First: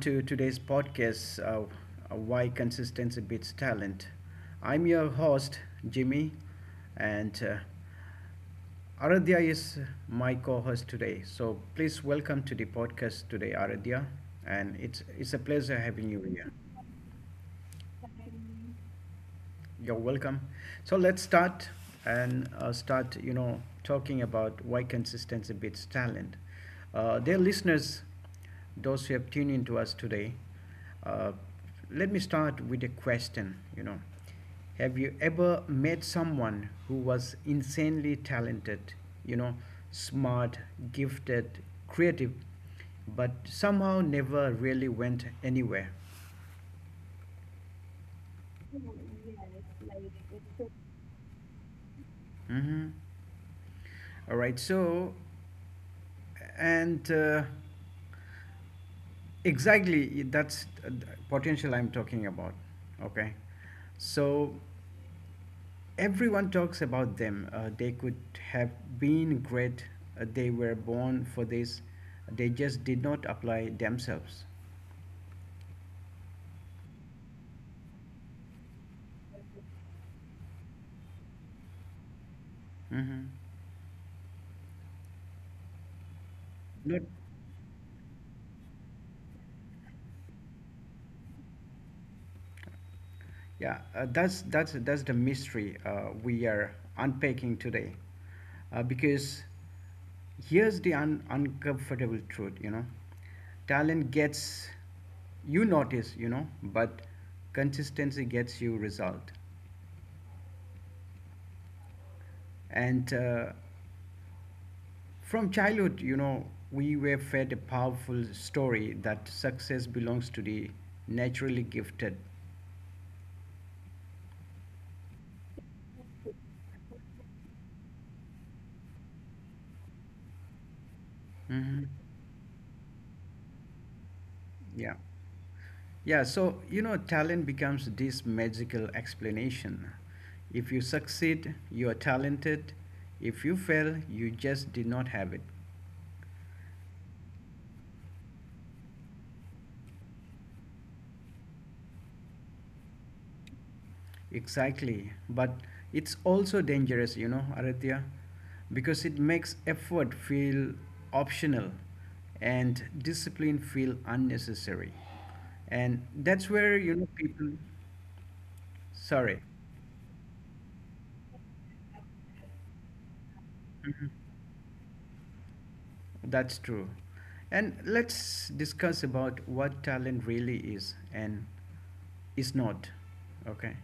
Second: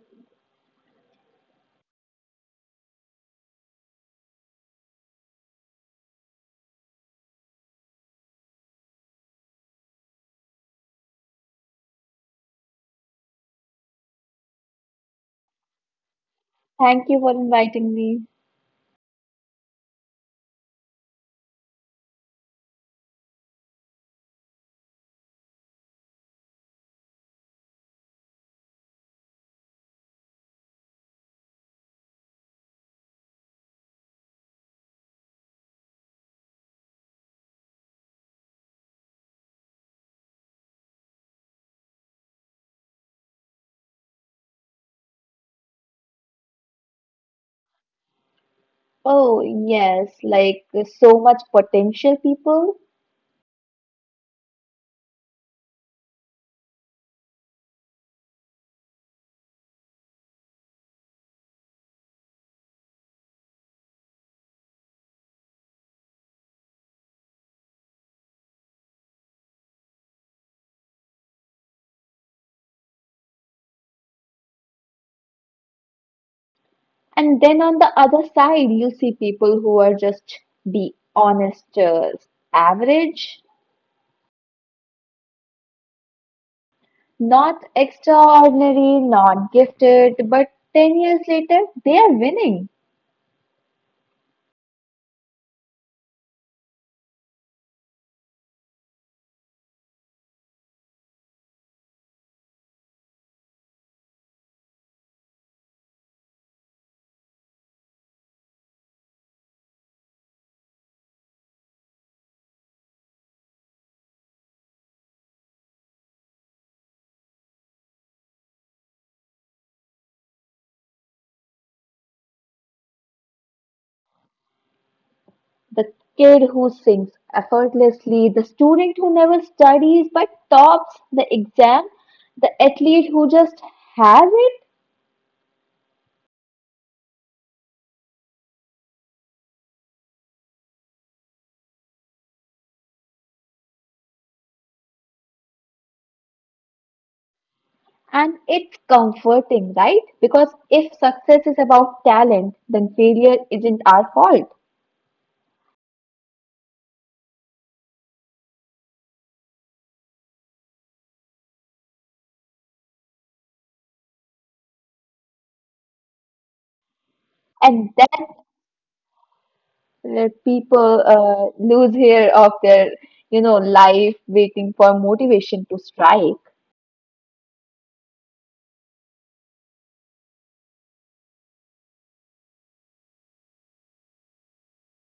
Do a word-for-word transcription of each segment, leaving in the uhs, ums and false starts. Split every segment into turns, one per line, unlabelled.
to today's podcast, uh, uh, Why Consistency Beats Talent. I'm your host, Jimmy, and uh, Aradhya is my co-host today. So please welcome to the podcast today, Aradhya, and it's it's a pleasure having you here.
Thank you for inviting me.
You're welcome. So let's start and uh, start, you know, talking about why consistency beats talent. Uh, dear listeners, those who have tuned in to us today, uh, let me start with a question. You know, have you ever met someone who was insanely talented, you know, smart, gifted, creative, but somehow never really went anywhere?
Oh, yes, like so much potential people.
Mm-hmm. All right. So, and uh, Exactly, that's the potential I'm talking about. Okay. So, everyone talks about them. Uh, they could have been great. Uh, they were born for this. They just did not apply themselves.
And then on the other side, you see people who are just be honest, uh, average,
Hmm.
not
Not.
extraordinary, not gifted, but 10 years later, they are winning.
Yeah, uh, that's that's that's the mystery uh, we are unpacking today, uh, because here's the un- uncomfortable truth. You know, talent gets you notice. You know, but consistency gets you result. And uh, from childhood, you know, we were fed a powerful story that success belongs to the naturally gifted.
The kid who sings effortlessly, the student who never studies but tops the exam, the athlete who
Hmm.
just has.
Yeah. Yeah, so you know, talent becomes this magical explanation. If you succeed, you are talented. If you fail, you just did not have it.
And it's comforting, right? Because if success is about talent, then failure isn't our fault.
Exactly. But it's also dangerous, you know, Aradhya, because it makes effort feel optional and discipline feel unnecessary. And that's
And
where, you
that's
know, people.
where
Sorry.
people uh, lose hair of their, you know, life waiting for
Mhm.
motivation to strike.
That's true. And let's discuss about what talent really is and is not. Okay.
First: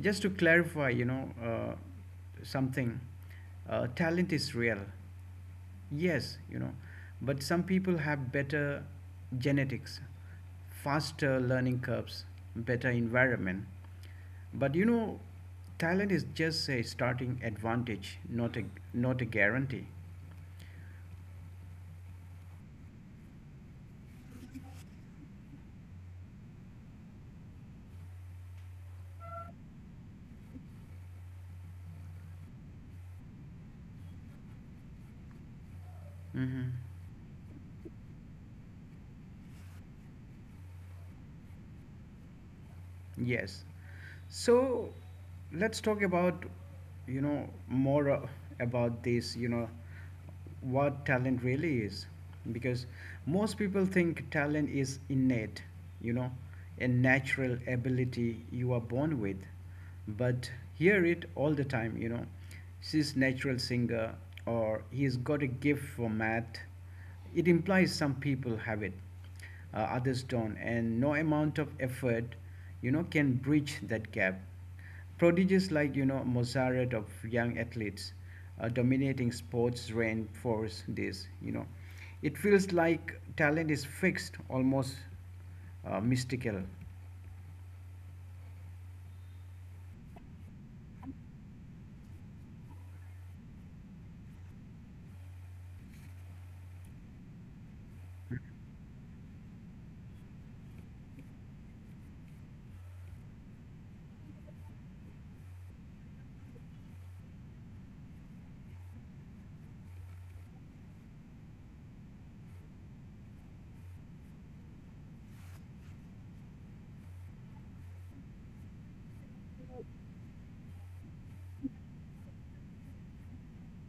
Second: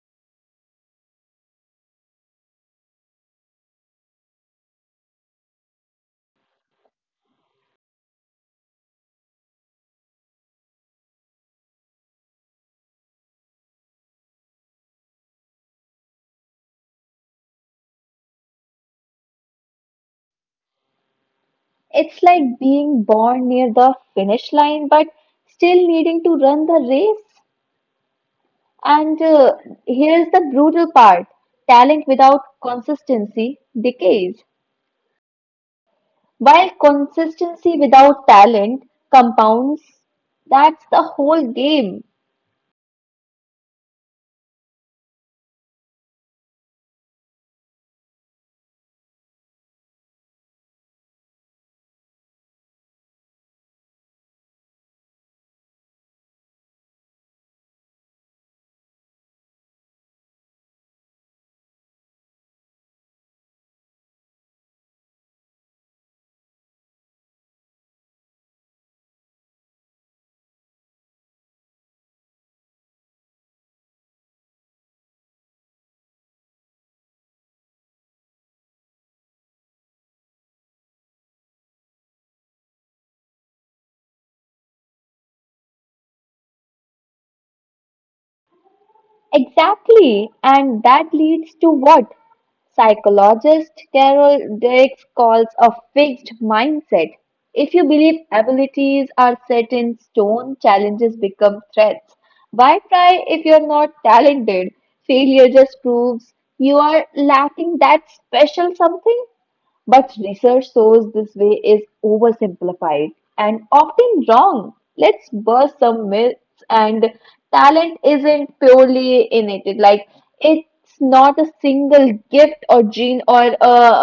Just to clarify, you know, uh, something, uh, talent is real. Yes, you know, but some people have better genetics, faster learning curves, better environment. But you know, talent is just a starting advantage, not a not a guarantee.
It's like being born near the finish line, but still needing to run the race. And uh, Here's the brutal part: talent without consistency decays, while
Hmm.
consistency without talent compounds. That's the whole game.
Yes. So let's talk about, you know, more uh, about this, you know, what talent really is. Because most people think talent is innate, you know, a natural ability you are born with. But hear it all the time, you know, she's natural singer or he's got a gift for math. It implies some people have it, uh, others don't, and no amount of effort you know can bridge that gap. Prodigies like you know mozart of young athletes uh, dominating sports reinforce this, you know, it feels like talent is fixed, almost uh, mystical.
Exactly. And that leads to what psychologist Carol Dweck calls a fixed mindset. If you believe abilities are set in stone, challenges become threats. Why try if you're not talented? Failure just proves you are lacking that special something. But research shows this way is oversimplified and often wrong. Let's burst some myths. And talent isn't purely innate. Like, it's not a single gift or gene or a,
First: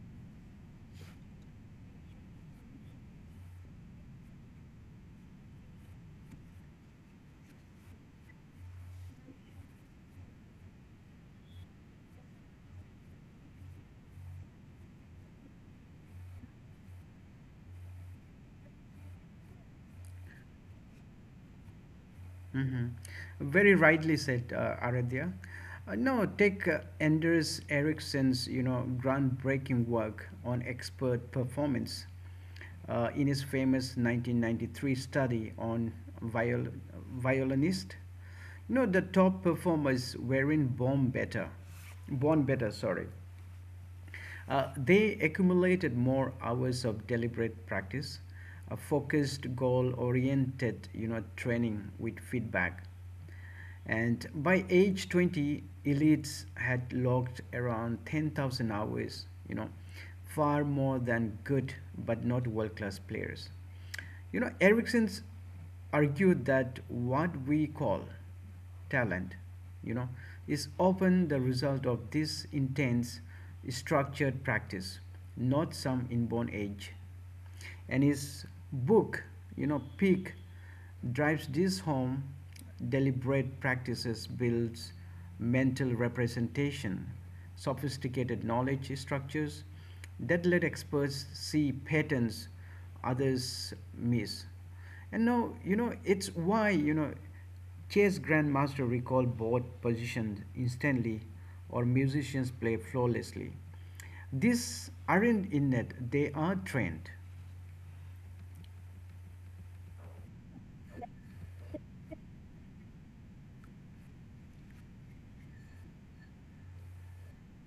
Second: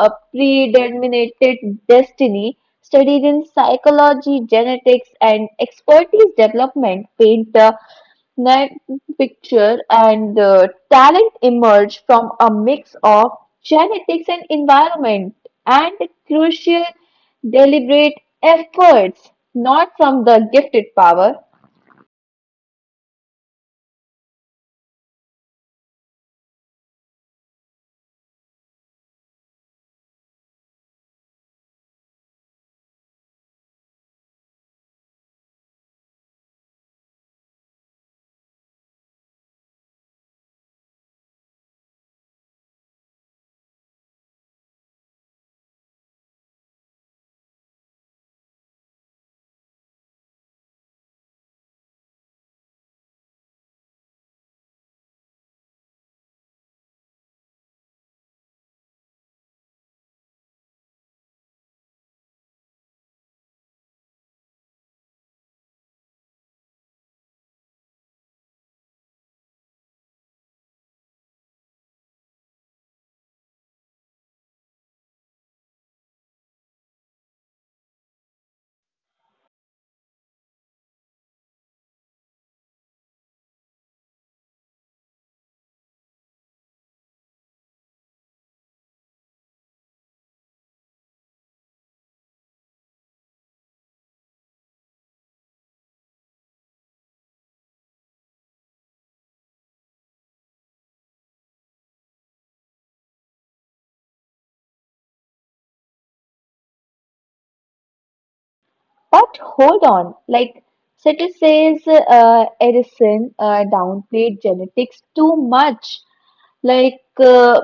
a predeterminated destiny. Studies in psychology, genetics, and expertise development paint the next picture. And uh, Talent emerge from a mix of genetics and environment and crucial deliberate efforts, not from the gifted power.
Mhm. Very rightly said, uh, Aradhya. Uh, no, take uh, Anders Ericsson's, you know, groundbreaking work on expert performance. Uh, in his famous nineteen ninety-three study on viol- violinist, you know the top performers were in born better, born better. Sorry, uh, they accumulated more hours of deliberate practice, a focused, goal oriented, you know, training with feedback. And by age twenty, elites had logged around ten thousand hours, you know, far more than good but not world class players. You know, Erickson's argued that what we call talent, you know, is often the result of this intense structured practice, not some inborn edge. And his book, you know, Peak, drives this home. Deliberate practices builds mental representation, sophisticated knowledge structures that let experts see patterns others miss. And now you know it's why you know Chess grandmasters recall board positions instantly or musicians play flawlessly. These aren't innate, they are trained.
But hold on, like Setter says, uh, Edison uh, downplayed genetics too much. Like, uh,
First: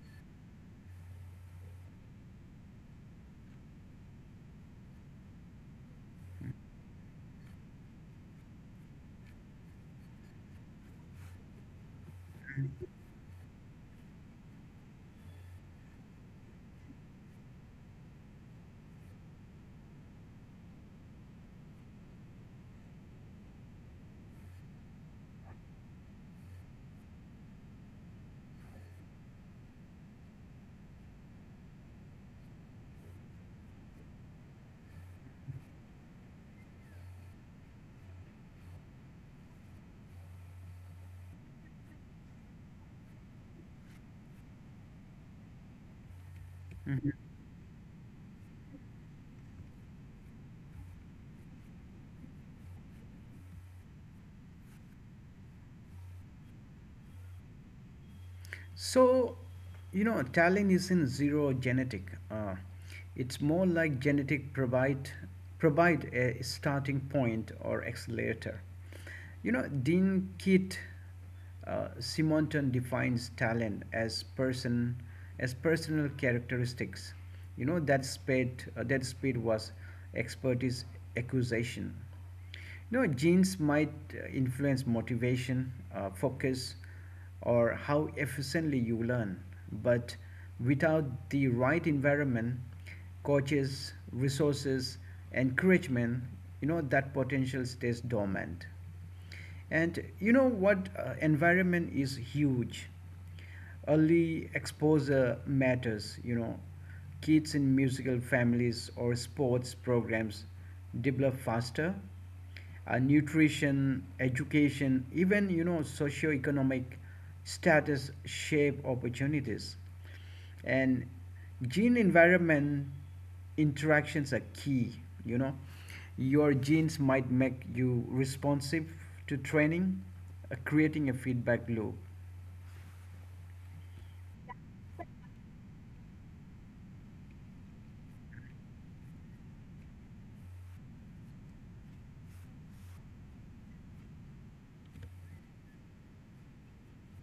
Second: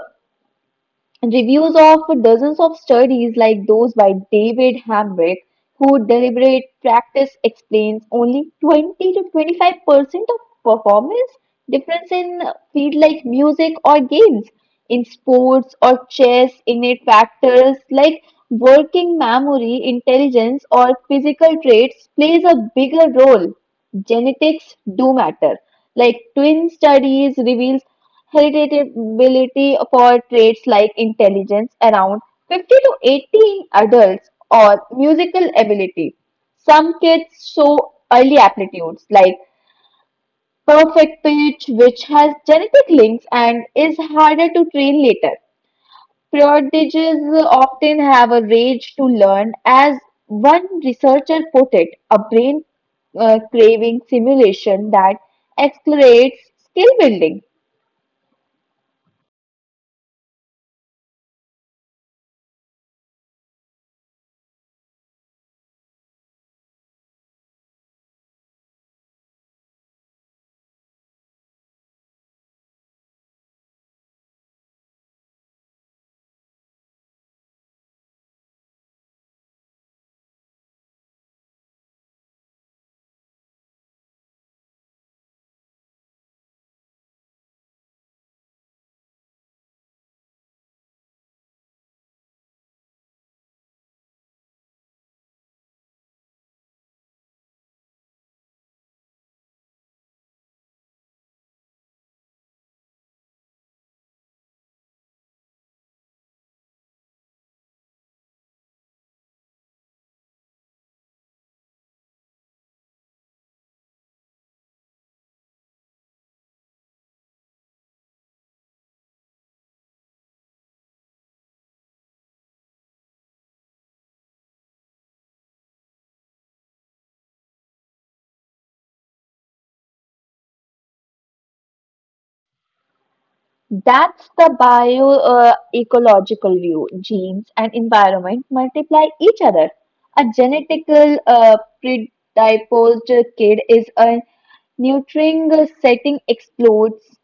reviews of dozens of studies like those by David Hamrick, who deliberate practice explains only twenty to twenty-five percent of performance difference in field like music or games. In sports or chess, innate factors like working memory, intelligence, or physical traits plays a bigger role. Genetics do matter. Like twin studies reveals heritability for traits like intelligence around fifty to eighty in adults or musical ability. Some kids show early aptitudes like perfect pitch, which has genetic links and is harder to train later. Prodigies often have a rage to learn, as one researcher put it, a brain uh, craving simulation that accelerates skill building.
So, you know, talent isn't zero genetic. Uh, it's more like genetic provide provide a starting point or accelerator. You know, Dean Kit uh, Simonton defines talent as person as personal characteristics. You know that speed uh, that speed was expertise acquisition. You know, genes might uh, influence motivation, uh, focus, or how efficiently you learn, but without the right environment, coaches, resources, encouragement, you know, that potential stays dormant. And you know what? Uh, environment is huge. Early exposure matters, you know. Kids in musical families or sports programs develop faster. Uh, nutrition, education, even you know, socioeconomic status shape opportunities, and gene environment interactions are key, you know, your genes might make you responsive to training, uh, creating a feedback loop.
That's the bio-ecological view. Genes and environment multiply each other. A genetical uh, predisposed kid is a nurturing uh, setting explodes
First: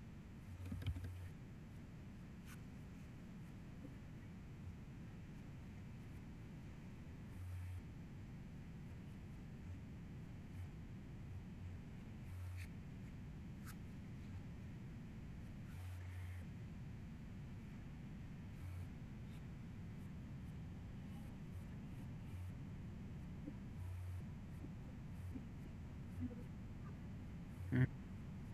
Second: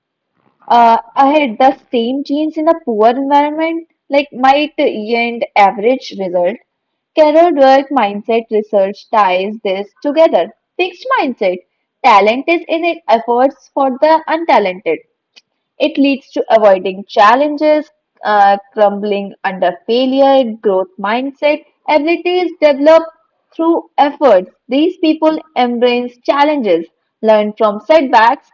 uh, ahead. The same genes in a poor environment like might yield average result. Carol Dweck mindset research ties this together. Fixed mindset. Talent is in it efforts for the untalented. It leads to avoiding challenges, uh, crumbling under failure. Growth mindset, abilities developed through efforts. These people embrace challenges, learn from
Hmm.
setbacks,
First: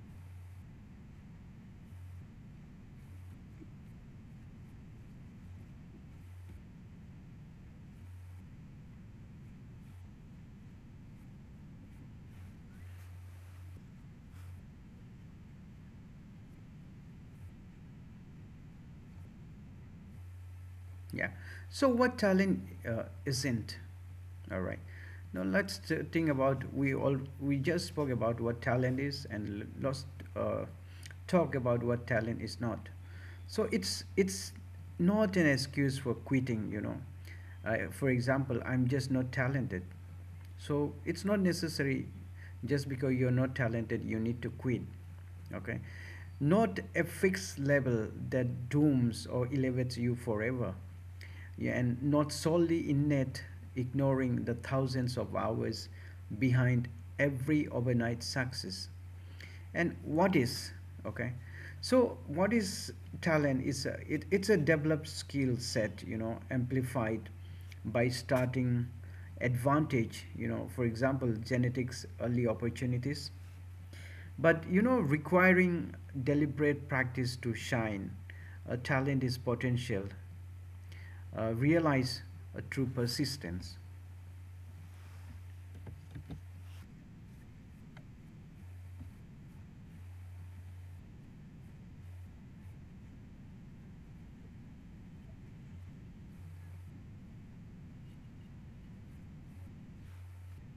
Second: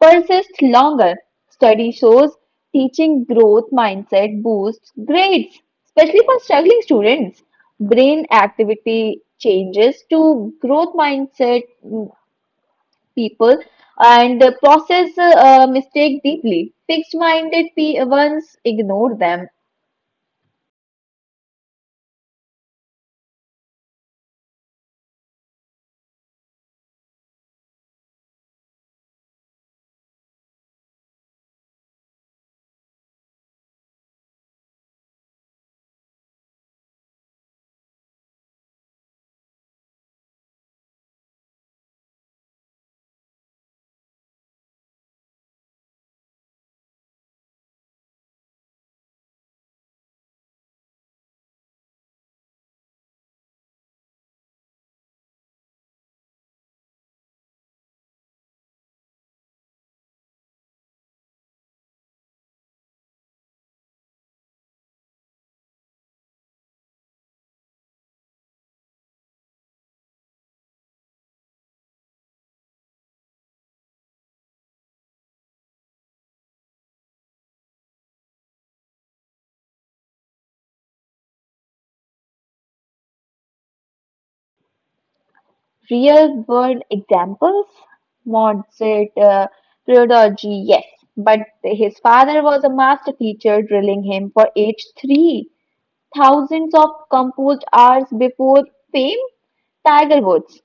persist longer. Study shows teaching growth mindset boosts grades, especially for struggling students. Brain activity changes to growth mindset people and uh, process uh, uh, mistake deeply. Fixed minded pe- ones ignore them.
Yeah. So what talent uh, isn't? All right. Now let's t- think about, we all we just spoke about what talent is, and l- let's uh, talk about what talent is not. So it's it's not an excuse for quitting. You know, uh, for example, I'm just not talented, so it's not necessary just because you're not talented you need to quit. Okay, not a fixed level that dooms or elevates you forever. Yeah, and not solely innate, ignoring the thousands of hours behind every overnight success. And what is, okay, so what is talent? Is a, it, it's a developed skill set, you know, amplified by starting advantage, you know, for example genetics, early opportunities, but you know requiring deliberate practice to shine. A talent is potential uh, realize a true persistence.
Real world examples? Maud said, uh, pedagogy, yes. But his father was a master teacher, drilling him for age three. Thousands of composed hours before fame. Tiger Woods,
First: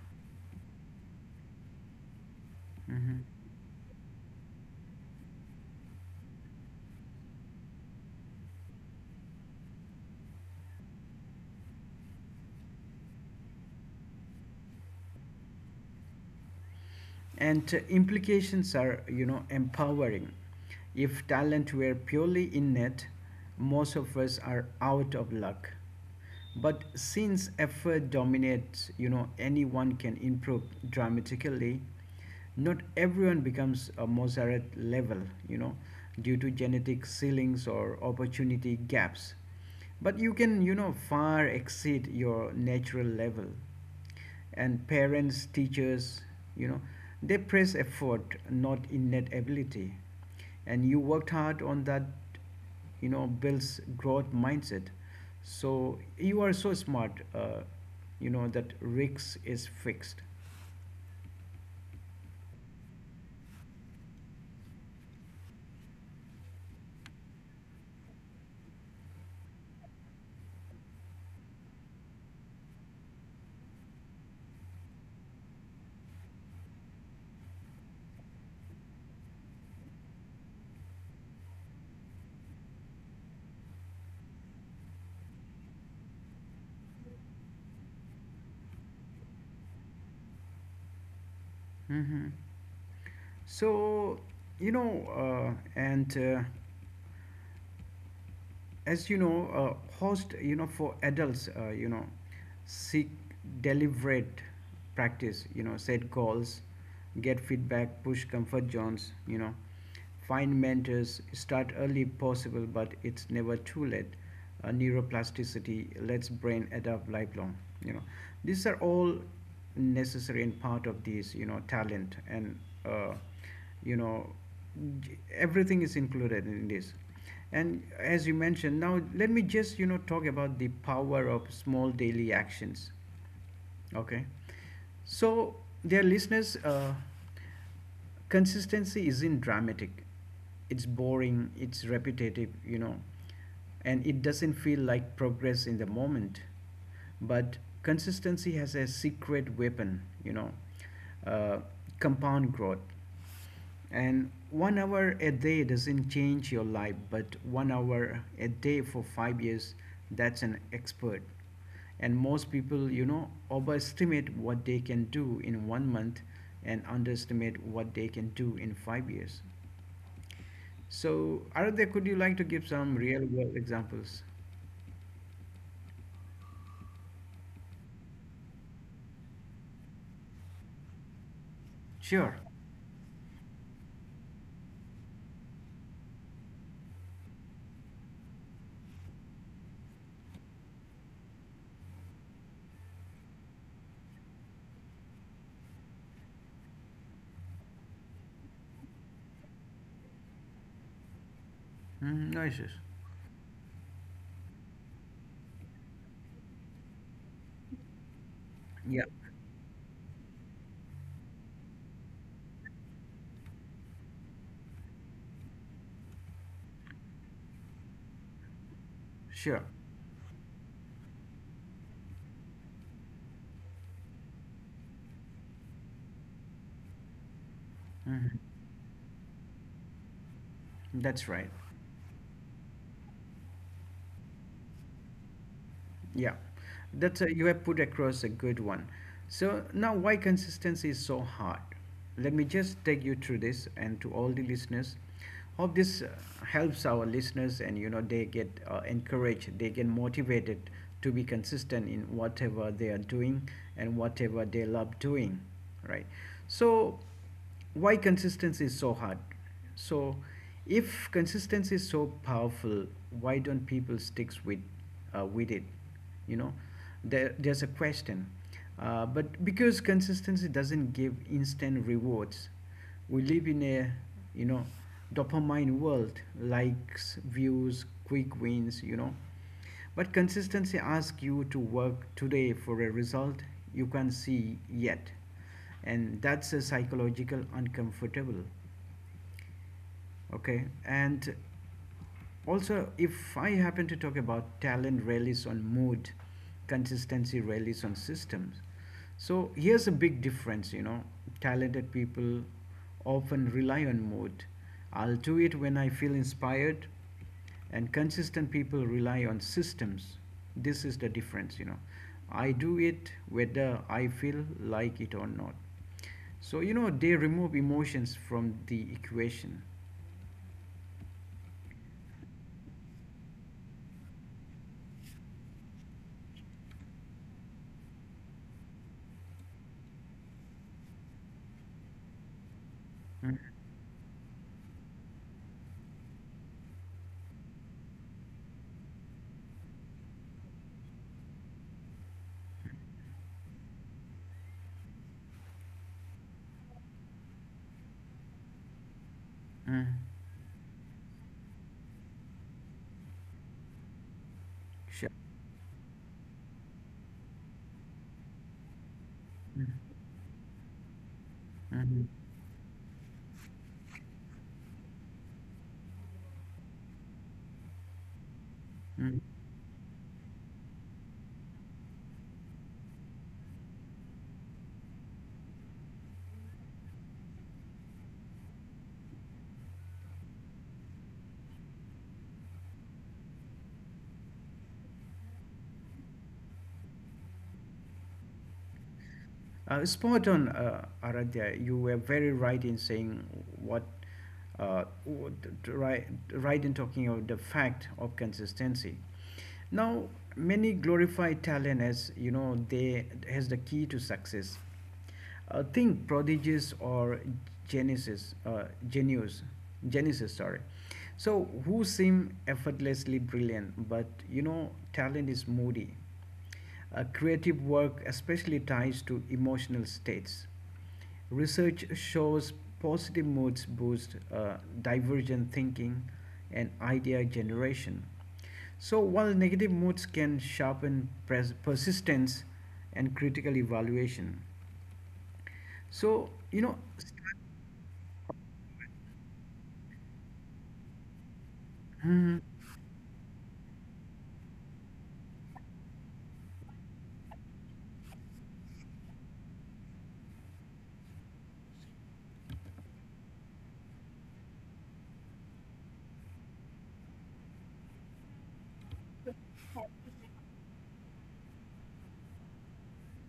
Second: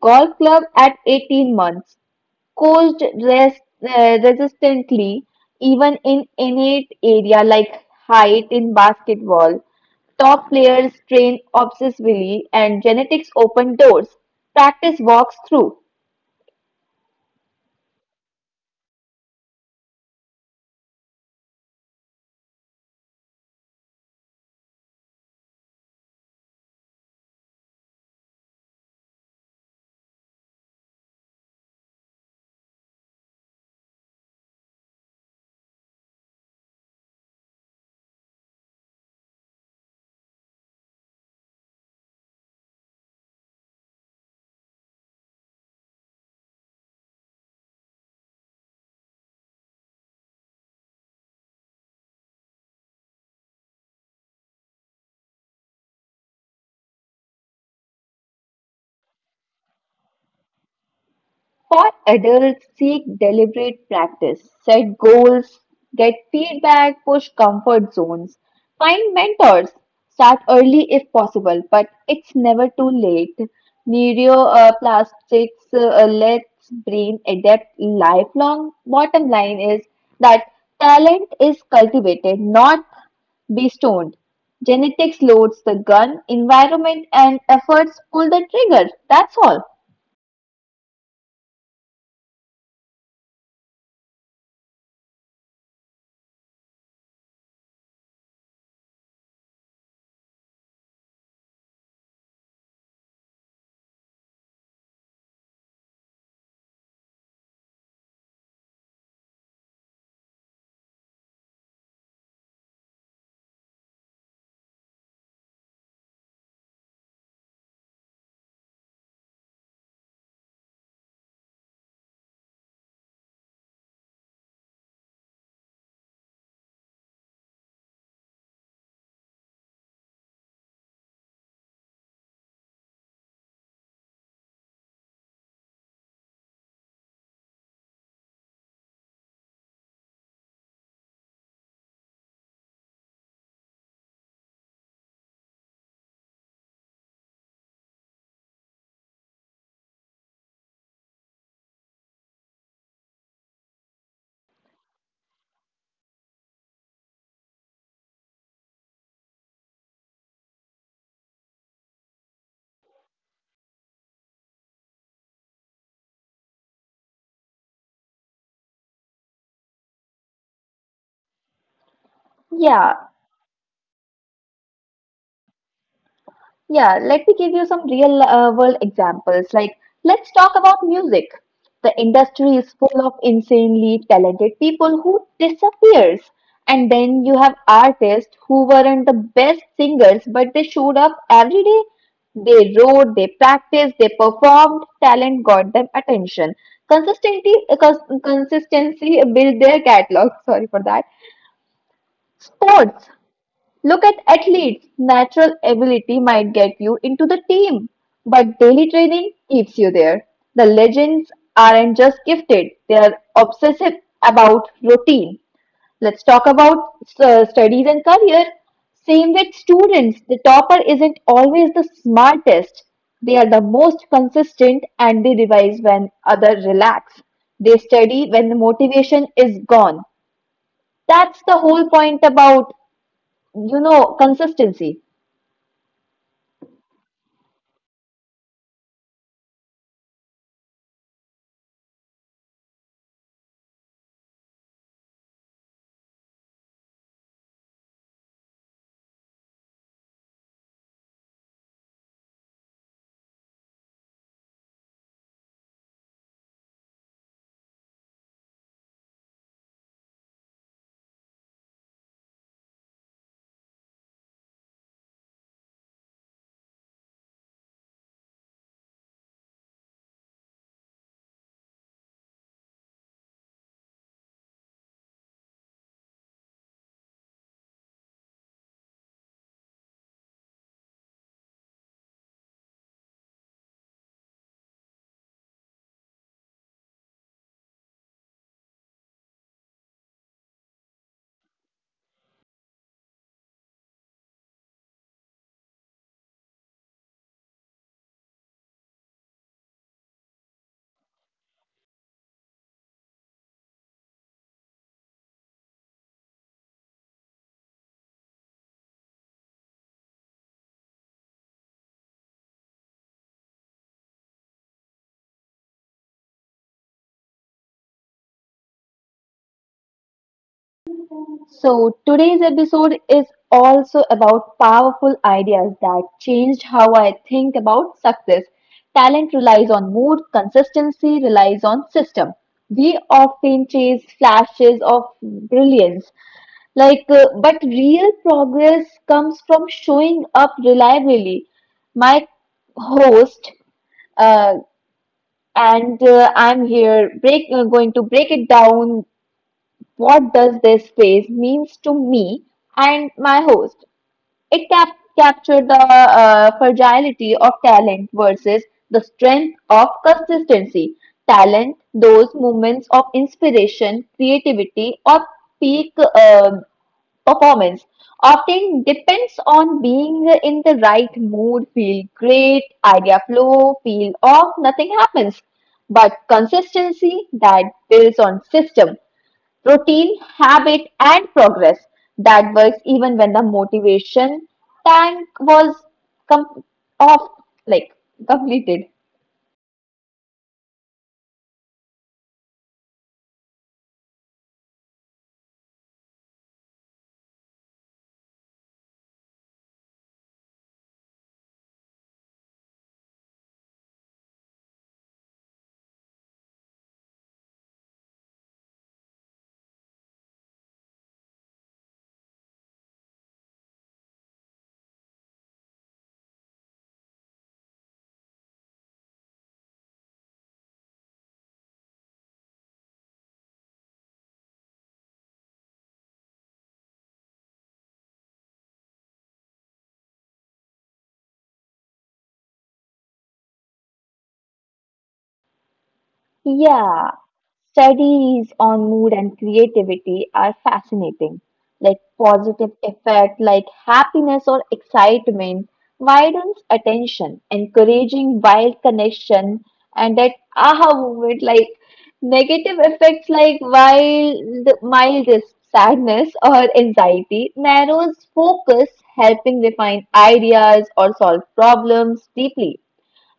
golf club at 18 months. Coast
Mhm.
rest, uh, resistantly, even in innate area like height in basketball. Top players train obsessively, and genetics open doors. Practice walks through.
And uh, implications are, you know, empowering. If talent were purely innate, most of us are out of luck, but since effort dominates, you know, anyone can improve dramatically. Not everyone becomes a mozart level, you know, due to genetic ceilings or opportunity gaps, but you can, you know, far exceed your natural level. And parents, teachers, you know, they praise effort, not innate ability. And you worked hard on that, you know, builds growth mindset. So you are so smart, uh, you know, that risk is fixed.
For adults seek deliberate practice, set goals, get feedback, push comfort zones, find mentors, start early if possible, but it's never too late. Neuroplastics uh, lets brain adapt lifelong. Bottom line is that talent is cultivated, not bestoned. Genetics loads the gun, environment and efforts pull the trigger. That's all.
Hmm. So, you know, uh, and uh, as you know, uh, host, you know, for adults, uh, you know, seek deliberate practice, you know, set goals, get feedback, push comfort zones, you know, find mentors, start early if possible, but it's never too late. Uh, neuroplasticity lets brain adapt lifelong. You know, these are all necessary and part of these. You know, talent and uh, you know everything is included in this. And as you mentioned, now let me just you know talk about the power of small daily actions. Okay. So, dear listeners, uh, consistency isn't dramatic. It's boring, it's repetitive, you know, and it doesn't feel like progress in the moment. But consistency has a secret weapon, you know, uh, compound growth. And one hour a day doesn't change your life, but one hour a day for five years, that's an expert. And most people, you know, overestimate what they can do in one month and underestimate what they can do in five years. So, Aradhya, could you like to
Yeah,
give some real world examples?
Yeah, let me give you some real uh, world examples. Like, let's talk about music. The industry is
Sure.
full of insanely talented people who disappears. And then you have artists who weren't the best singers, but they showed up every day. They wrote, they practiced, they performed. Talent got them attention. Consistency, uh, cons- consistency built their catalog. Sorry for that.
Mhm, no
Sports.
issues.
Look at athletes, natural ability might get you into the team, but daily training
Yeah,
keeps you there. The legends aren't just gifted, they are obsessive about routine. Let's talk about uh, studies and career. Same with
sure.
students, the topper isn't always the smartest. They are the most consistent and they revise when others relax. They study when
Mhm.
the motivation is gone.
That's
That's the
right.
whole point about, you know, consistency.
Yeah, that uh, you have put across a good one. So now, why consistency is so hard? Let me just take you through this, and to all the listeners, hope this uh, helps our listeners, and you know they get uh, encouraged, they get motivated to be consistent in whatever they are doing and whatever they love doing, right? So why consistency is so hard? So if consistency is so powerful, why don't people sticks with uh, with it, you know, there, there's a question, uh, but because consistency doesn't give instant rewards. We live in a, you know, dopamine world, likes views quick wins, you know, but consistency asks you to work today for a result you can't see yet, and that's a psychological uncomfortable. Okay, and also, if I happen to talk about, talent relies on mood, consistency relies on systems. So here's a big difference, you know. Talented people often rely on mood. I'll do it when I feel inspired, and consistent people rely on systems. This is the difference, you know. I do it whether I feel like it or not. So, you know, they remove emotions from the equation.
So, today's episode is also about powerful ideas that changed how I think about success. Talent relies on mood, consistency relies on system. We often chase flashes of brilliance, like, uh, but real progress comes from showing up reliably. My host, uh, and uh, I'm here break, uh, going to break it down
Mm-mm.
what does this phrase means to me and my host. It cap-
Sure.
captured the uh, fragility of talent versus the strength of
Mhm.
consistency. Talent, those moments of inspiration, creativity, or peak uh, performance, often
Mm.
depends on being in the right mood, feel great, idea flow, feel off, nothing happens. But consistency that builds on system routine, habit, and progress that works even when the motivation tank was com- off, like completed.
Uh, spot on, uh, Aradhya. You were very right in saying what, uh, what right, right in talking about the fact of consistency. Now, many glorify talent as you know they as the key to success. Uh, think prodigies or genesis, uh, genius, genesis. Sorry. So who seem effortlessly brilliant, but you know talent is moody. Uh, creative work especially ties to emotional states. Research shows positive moods boost uh, divergent thinking and idea generation. So, while negative moods can sharpen pres- persistence and critical evaluation. So, you know,
Yeah,
start-
studies on mood and creativity are fascinating. Like
Mhm.
positive effect, like happiness or excitement, widens attention, encouraging wild connection, and that aha moment. Like negative effects, like wild, mild sadness or anxiety, narrows focus, helping refine ideas or solve problems deeply.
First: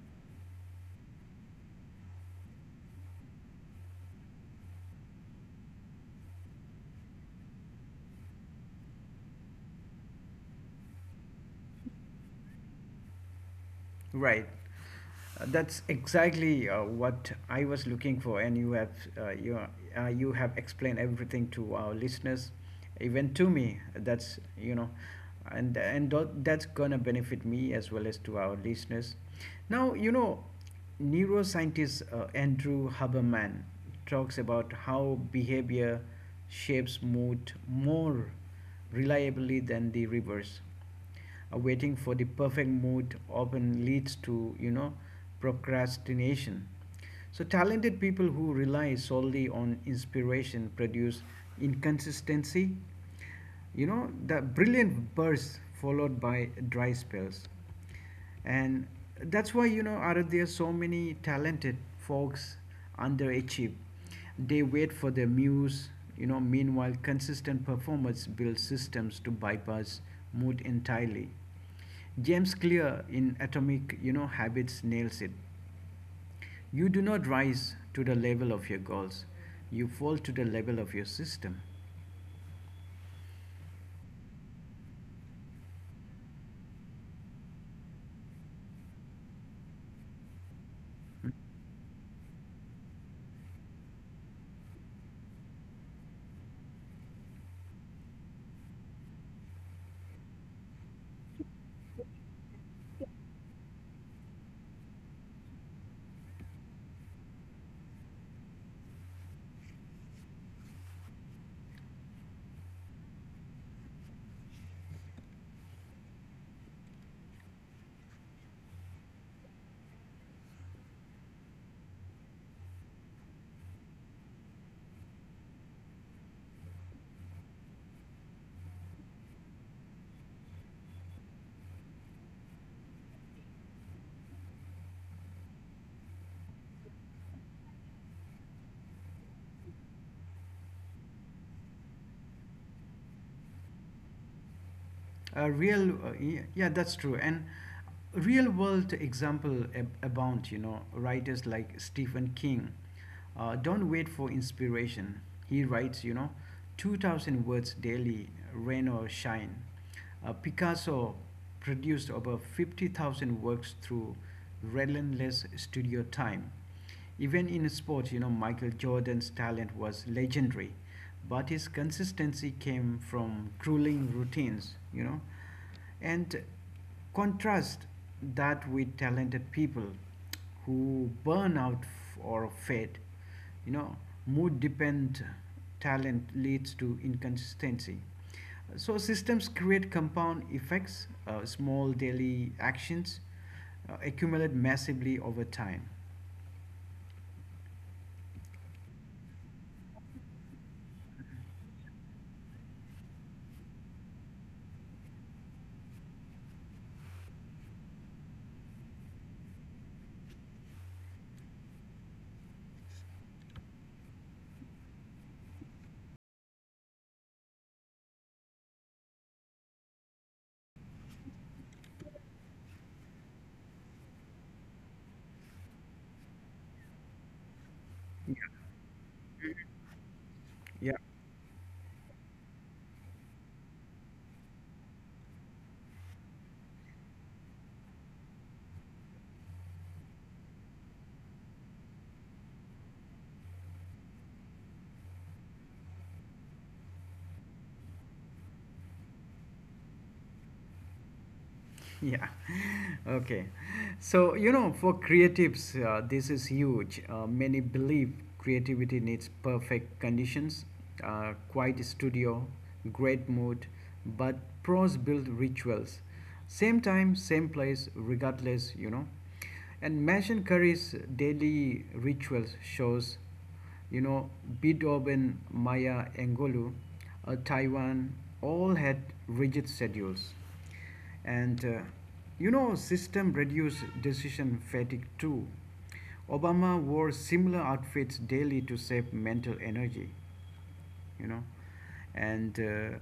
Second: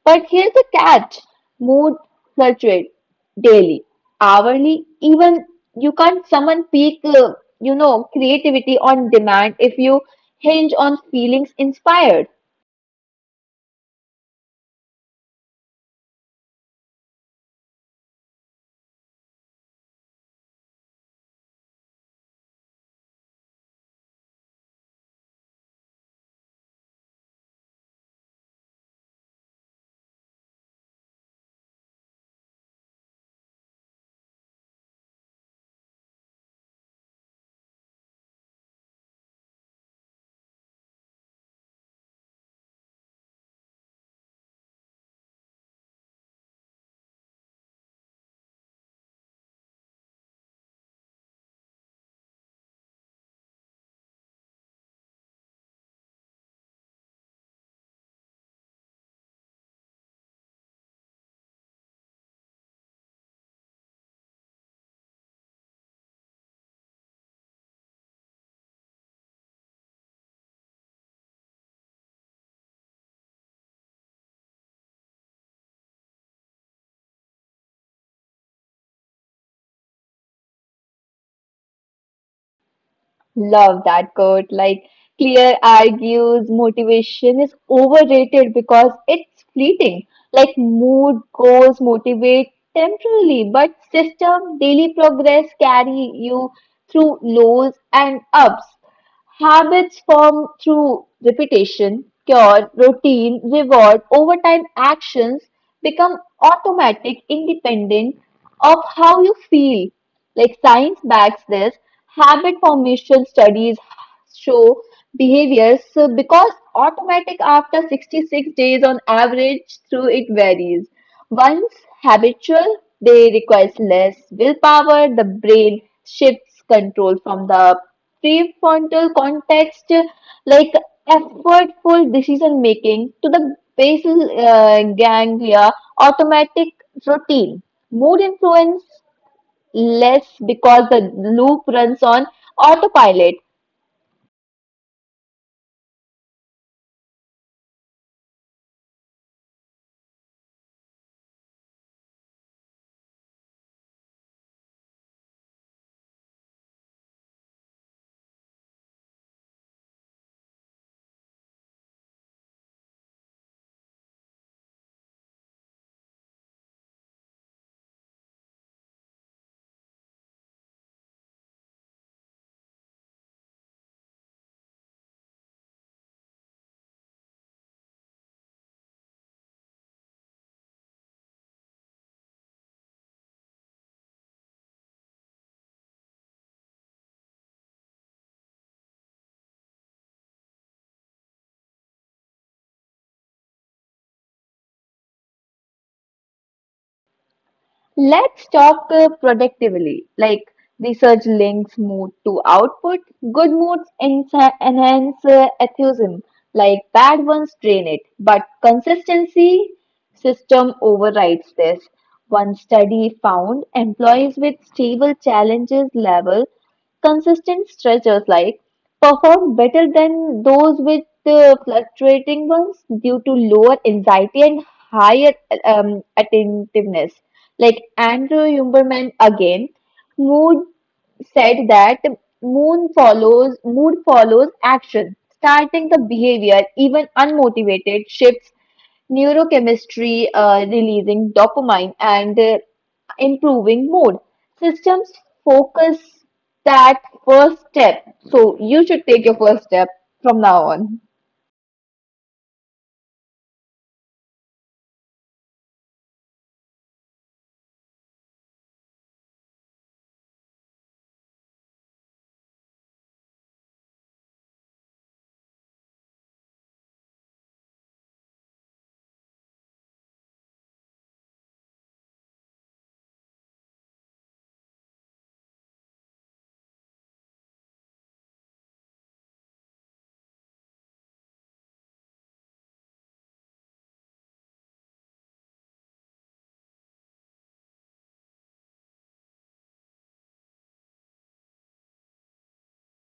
But here's the catch, mood fluctuate daily, hourly, even. You can't summon peak, uh, you know, creativity on demand if you hinge on feelings inspired.
Right. Uh, that's exactly uh, what I was looking for, and you have uh, you uh, you have explained everything to our listeners, even to me. That's you know, and and tho- that's gonna benefit me as well as to our listeners. Now you know, neuroscientist uh, Andrew Haberman talks about how behavior shapes mood more reliably than the reverse. Uh, waiting for the perfect mood often leads to, you know, procrastination. So, talented people who rely solely on inspiration produce inconsistency. You know, the brilliant bursts followed by dry spells, and that's why you know are there so many talented folks underachieve. They wait for their muse, you know meanwhile consistent performance builds systems to bypass mood entirely. James Clear in Atomic you know Habits nails it: you do not rise to the level of your goals, you fall to the level of your system.
Love that quote. Like, Clear argues motivation is overrated because it's fleeting. Like, mood goals motivate temporarily, but system daily progress carry you through lows and ups. Habits form through repetition, cure, routine, reward, overtime actions become automatic, independent of how you feel. Like, science backs this. Habit formation studies show behaviors so because automatic after 66 days on average through it varies. Once habitual, they requires less willpower. The brain shifts control from the prefrontal context, like effortful decision making, to the basal uh, ganglia, automatic routine. Mood influence less because the loop runs on autopilot.
A real uh, y- yeah, that's true. And real world example ab- abound. You know, writers like Stephen King uh, don't wait for inspiration. He writes, you know two thousand words daily, rain or shine. Uh, picasso produced over fifty thousand works through relentless studio time. Even in sports, you know, Michael Jordan's talent was legendary, but his consistency came from grueling routines, you know. And contrast that with talented people who burn out f- or fade. You know, mood dependent talent leads to inconsistency. So systems create compound effects. Uh, small daily actions uh, accumulate massively over time.
Let's talk uh, productively, like research links mood to output. Good moods ensa- enhance uh, enthusiasm, like bad ones drain it. But consistency system overrides this. One study found employees with stable challenges level consistent stretchers like perform better than those with uh, fluctuating ones due to lower anxiety and higher um, attentiveness. Like Andrew Huberman again, mood
Yeah,
said that moon follows mood follows action. Starting the behavior, even unmotivated, shifts neurochemistry, uh, releasing dopamine and uh, improving mood. Systems focus that first step. So you should take your first step from now on.
yeah. Okay, so you know, for creatives, uh, this is huge. Uh, many believe creativity needs perfect conditions, uh, quiet studio, great mood, but pros build rituals, same time, same place, regardless, you know. And Masion Curry's daily rituals shows, you know, Bidob and Maya Angelou, uh, Taiwan, all had rigid schedules. And uh, you know, system reduce decision fatigue too. Obama wore similar outfits daily to save mental energy, you know. And uh,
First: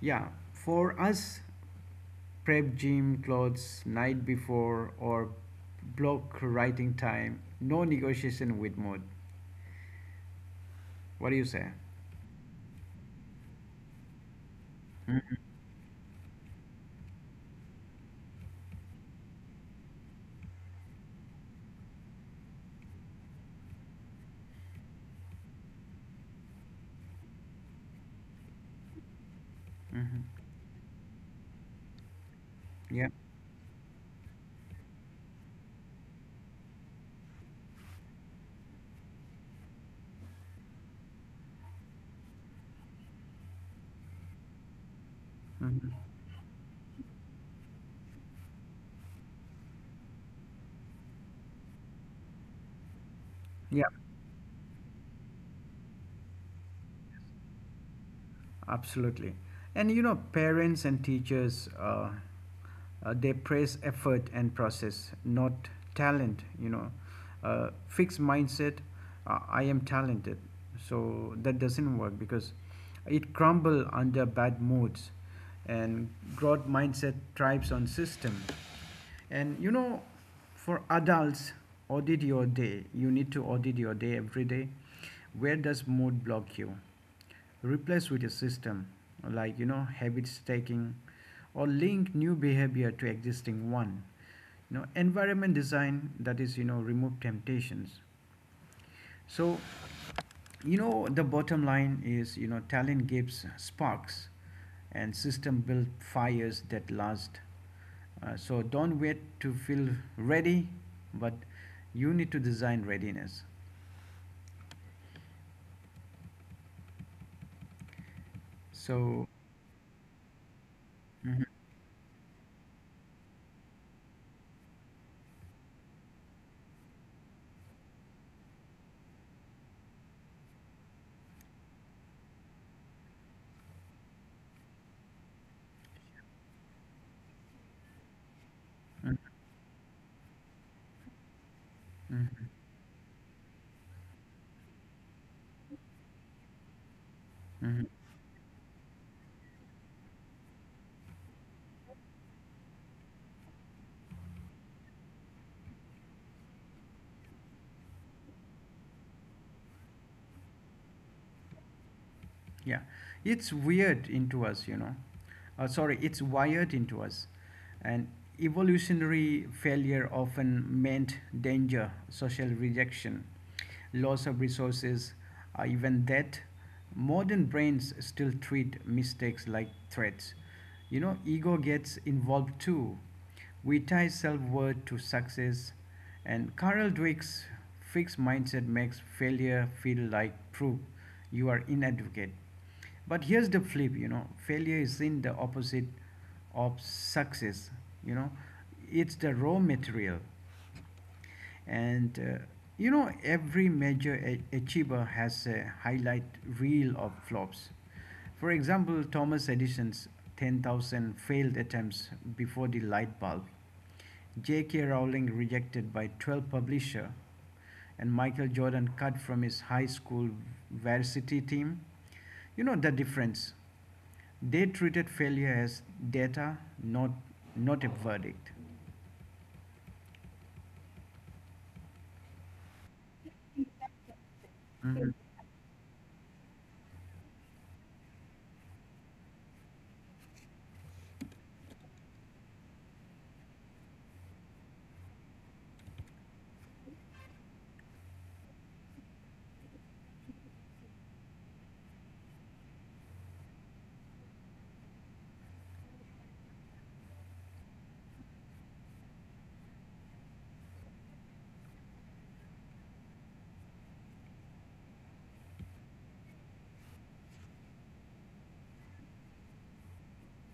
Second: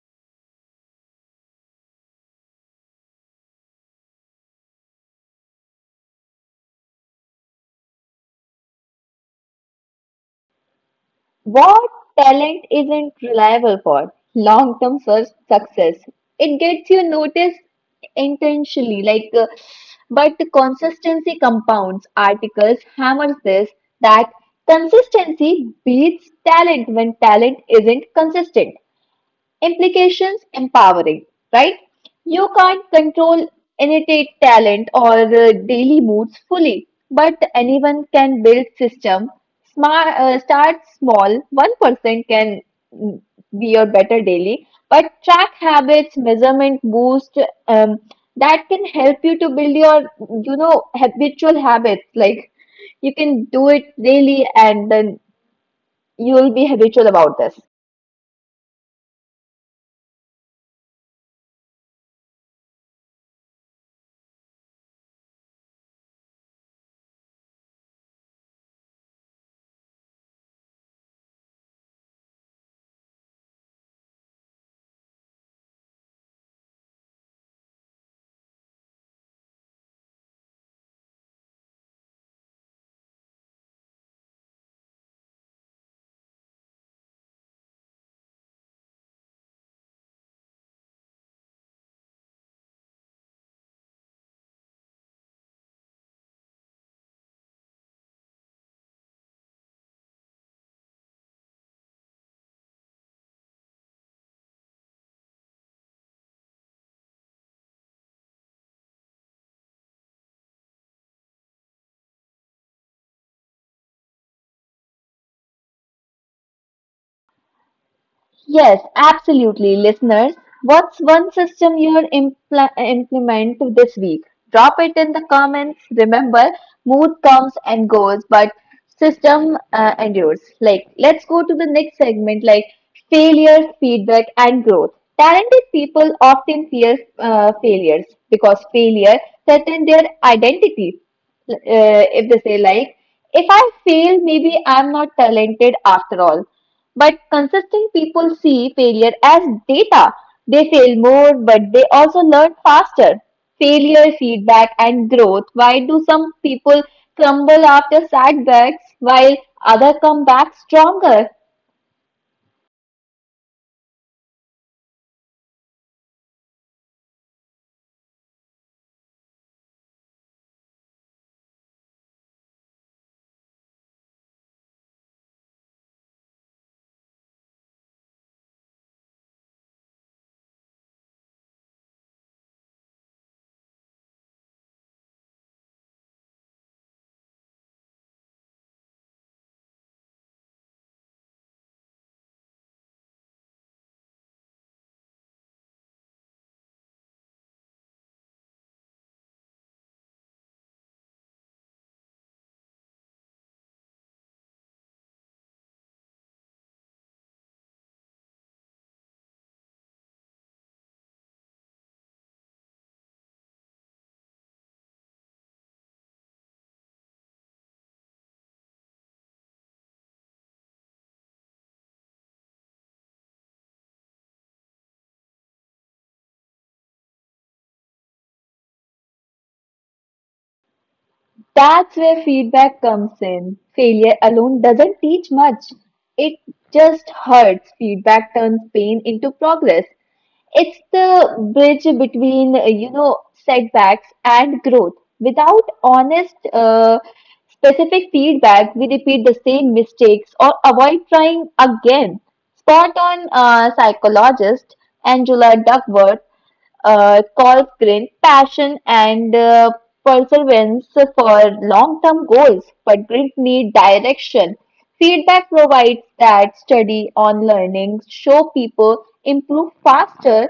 yeah, for us, prep gym clothes night before or block writing time, no negotiation with mood. What do you say?
What, talent isn't reliable for long term
Hmm.
success? It gets you noticed intentionally, like, uh, but the consistency compounds. Articles hammers this that consistency beats talent when talent isn't consistent.
Hmm.
Implications empowering, right? You can't
Yeah.
control innate talent or uh, daily moods fully, but anyone can build system. Smart, uh, start small. One person can mm, be your better daily, but track
Hmm.
habits, measurement, boost. Um, that can help you to build your, you know, habitual habits. Like, you can do it
Yeah.
daily, and then you will be habitual about this.
Absolutely. And you know, parents and teachers, uh, uh, they praise effort and process, not talent. You know, uh, fixed mindset, uh, I am talented. So that doesn't work because it crumble under bad moods, and growth mindset thrives on system. And you know, for adults, audit your day. You need to audit your day every day. Where does mood block you? Replace with a system, like you know, habit stacking or link new behavior to existing one. You know, environment design, that is, you know, remove temptations. So you know, the bottom line is, you know, talent gives sparks and system build fires that last. Uh, so don't wait to feel ready, but you need to design readiness.
Yes,
So
absolutely. Listeners, what's one
mhm,
system you'll impl- implement this week? Drop it in the comments. Remember, mood comes and goes, but system uh, endures. Like, let's go to the next segment, like failures, feedback, and growth. Talented people often fear uh, failures because
mhm,
failure threatens their identity. Uh, if they say like, if I fail, maybe I'm not talented after all. But
mhm.
consistent people see failure as data. They fail more, but they also learn faster. Failure, feedback, and growth. Why do some people crumble after setbacks while others come back stronger?
Yeah, it's weird into us, you know. Uh, sorry, it's wired into us. And evolutionary failure often meant danger, social rejection, loss of resources, uh, even death. Modern brains still treat mistakes like threats. You know, ego gets involved too. We tie self worth to success, and Carol Dweck's fixed mindset makes failure feel like proof you are inadequate. But here's the flip, you know, failure isn't the opposite of success, you know, it's the raw material. And, uh, you know, every major a- achiever has a highlight reel of flops. For example, Thomas Edison's ten thousand failed attempts before the light bulb, J K. Rowling rejected by twelve publisher, and Michael Jordan cut from his high school varsity team. You know the difference. They treated failure as data, not not a verdict.
That's where feedback comes in. Failure alone
Mhm.
doesn't teach much. It just hurts. Feedback turns pain into progress. It's the bridge between, uh, you know, setbacks and growth. Without honest, uh, specific feedback, we repeat the same mistakes or avoid trying again. Spot on, uh, psychologist Angela Duckworth uh, calls grit, passion, and uh, perseverance for long-term goals, but grit need direction. Feedback provides that study on learning show people improve faster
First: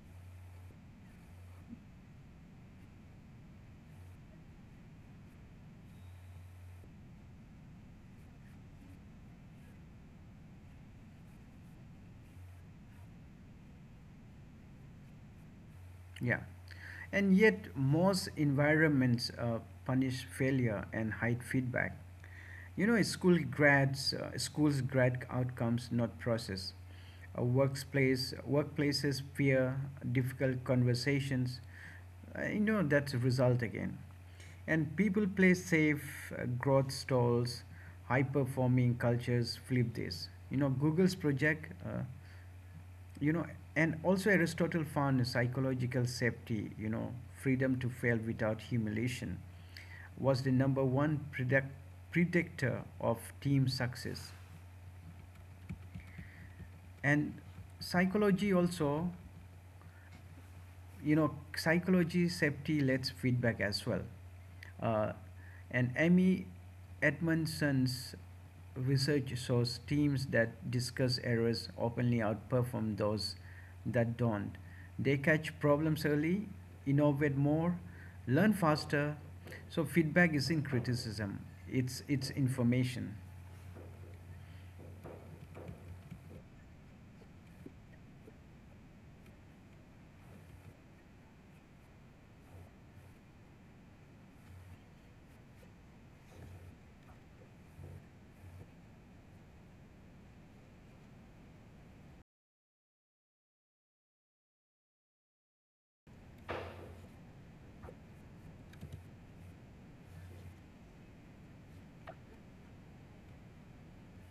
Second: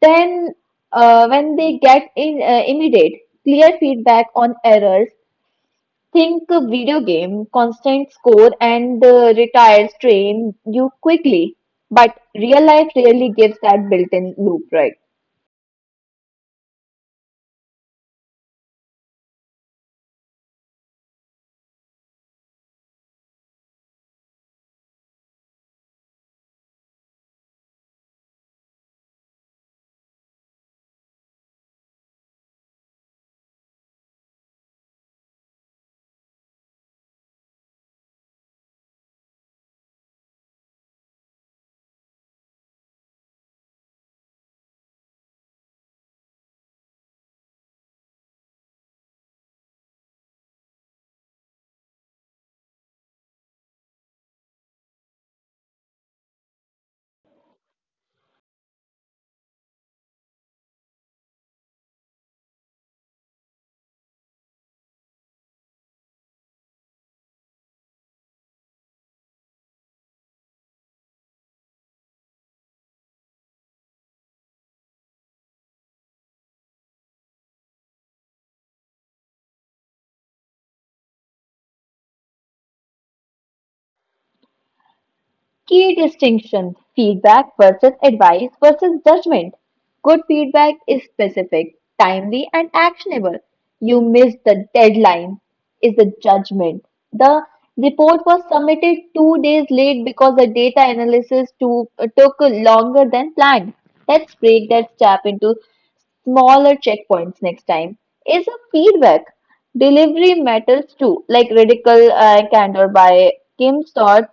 then, uh, when they get in, uh, immediate, clear feedback on errors, think video game, constant score, and uh, retires train you quickly. But real life really gives that built in loop, right?
Yeah, and yet most environments uh, punish failure and hide feedback. You know, school grads, uh, schools grad outcomes, not process. Uh, workplace, workplaces fear difficult conversations. Uh, you know, that's a result again. And people play safe, uh, growth stalls. High performing cultures flip this. You know, Google's project. Uh, you know, and also Aristotle found psychological safety, you know, freedom to fail without humiliation, was the number one predict- predictor of team success. And psychology also, you know, psychology safety lets feedback as well. uh, and Amy Edmondson's research shows teams that discuss errors openly outperform those that don't. They catch problems early, innovate more, learn faster. So feedback isn't criticism, it's it's information.
Key distinction, feedback versus advice versus judgment. Good feedback is specific, timely, and actionable. You missed the deadline, is the judgment. The report was submitted two days late because the data analysis to, uh, took longer than planned. Let's break that step into smaller checkpoints next time is a feedback. Delivery matters too, like Radical uh, Candor by Kim Storr.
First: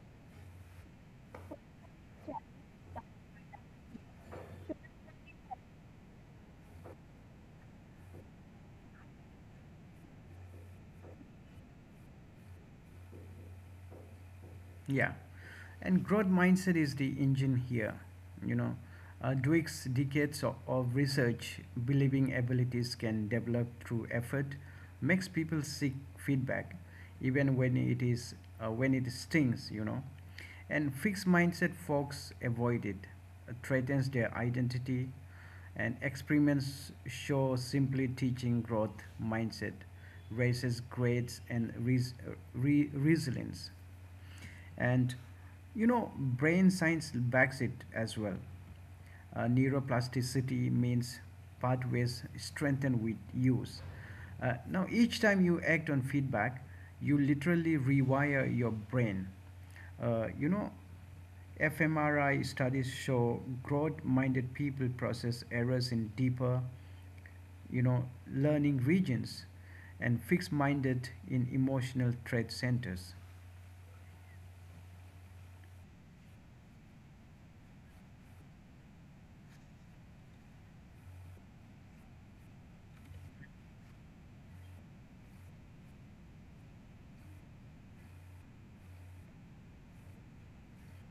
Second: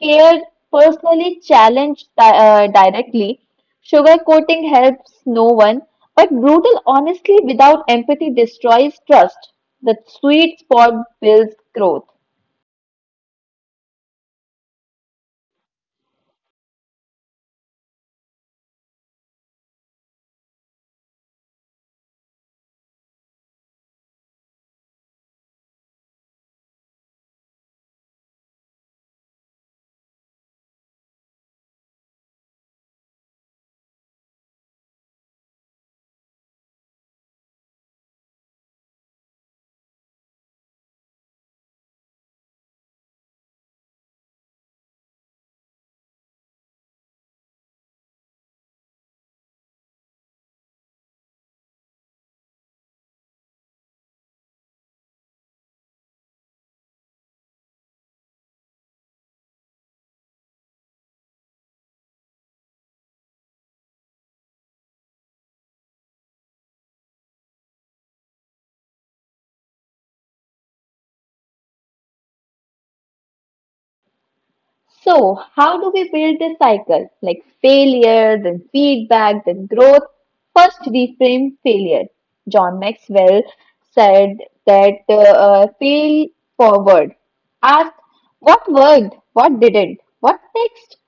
Care personally challenged di- uh, directly. Sugarcoating helps no one, but brutal honesty without empathy destroys trust. The sweet spot builds growth.
Yeah, and growth mindset is the engine here. You know, uh, Dweck's decades of, of research, believing abilities can develop through effort, makes people seek feedback, even when it is uh, when it stings. You know, and fixed mindset folks avoid it, uh, threatens their identity, and experiments show simply teaching growth mindset raises grades and res- uh, re- resilience. And you know, brain science backs it as well. Uh, neuroplasticity means pathways strengthen with use. Uh, now, each time you act on feedback, you literally rewire your brain. Uh, you know, fMRI studies show growth minded people process errors in deeper, you know, learning regions, and fixed minded in emotional threat centers.
So, how do we build this cycle? Like, failure, then feedback, then growth. First, reframe failure. John Maxwell said that uh, uh, fail forward. Ask what worked, what didn't, what next.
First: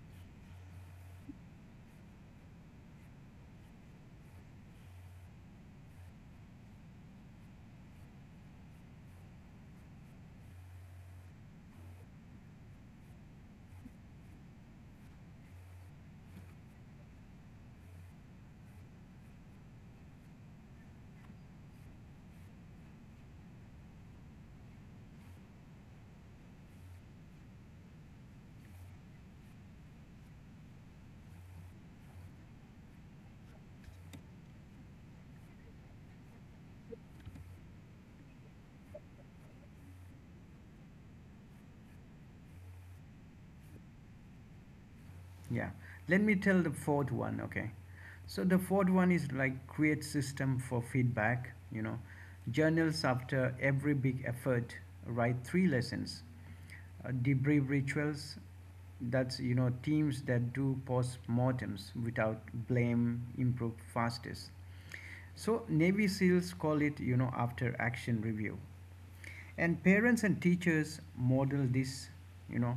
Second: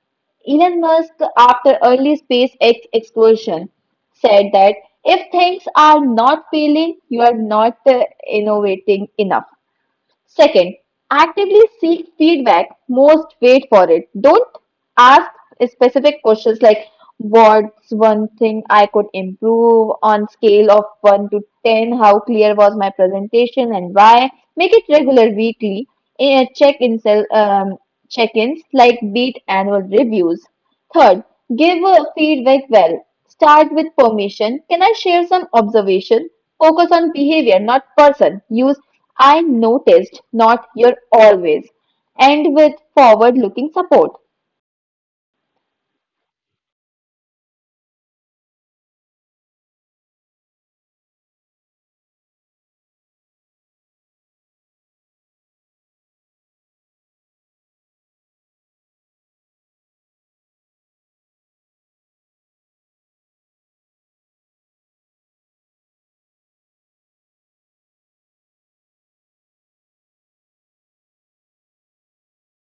Elon Musk, after early SpaceX explosion, said that if things are not failing, you are not uh, innovating enough. Second, actively seek feedback. Most wait for it. Don't ask specific questions like what's one thing I could improve on scale of one to ten, how clear was my presentation and why. Make it regular weekly eh, check-in, um, check-ins like beat annual reviews. Third, give a feedback well. Start with permission. Can I share some observation? Focus on behavior, not person. Use I noticed, not your always. End with forward looking support.
Yeah. Let me tell the fourth one, okay? So the fourth one is like create system for feedback, you know. Journals after every big effort, write three lessons. Uh, debrief rituals, that's, you know, teams that do post-mortems without blame improve fastest. So Navy SEALs call it, you know, after action review. And parents and teachers model this, you know,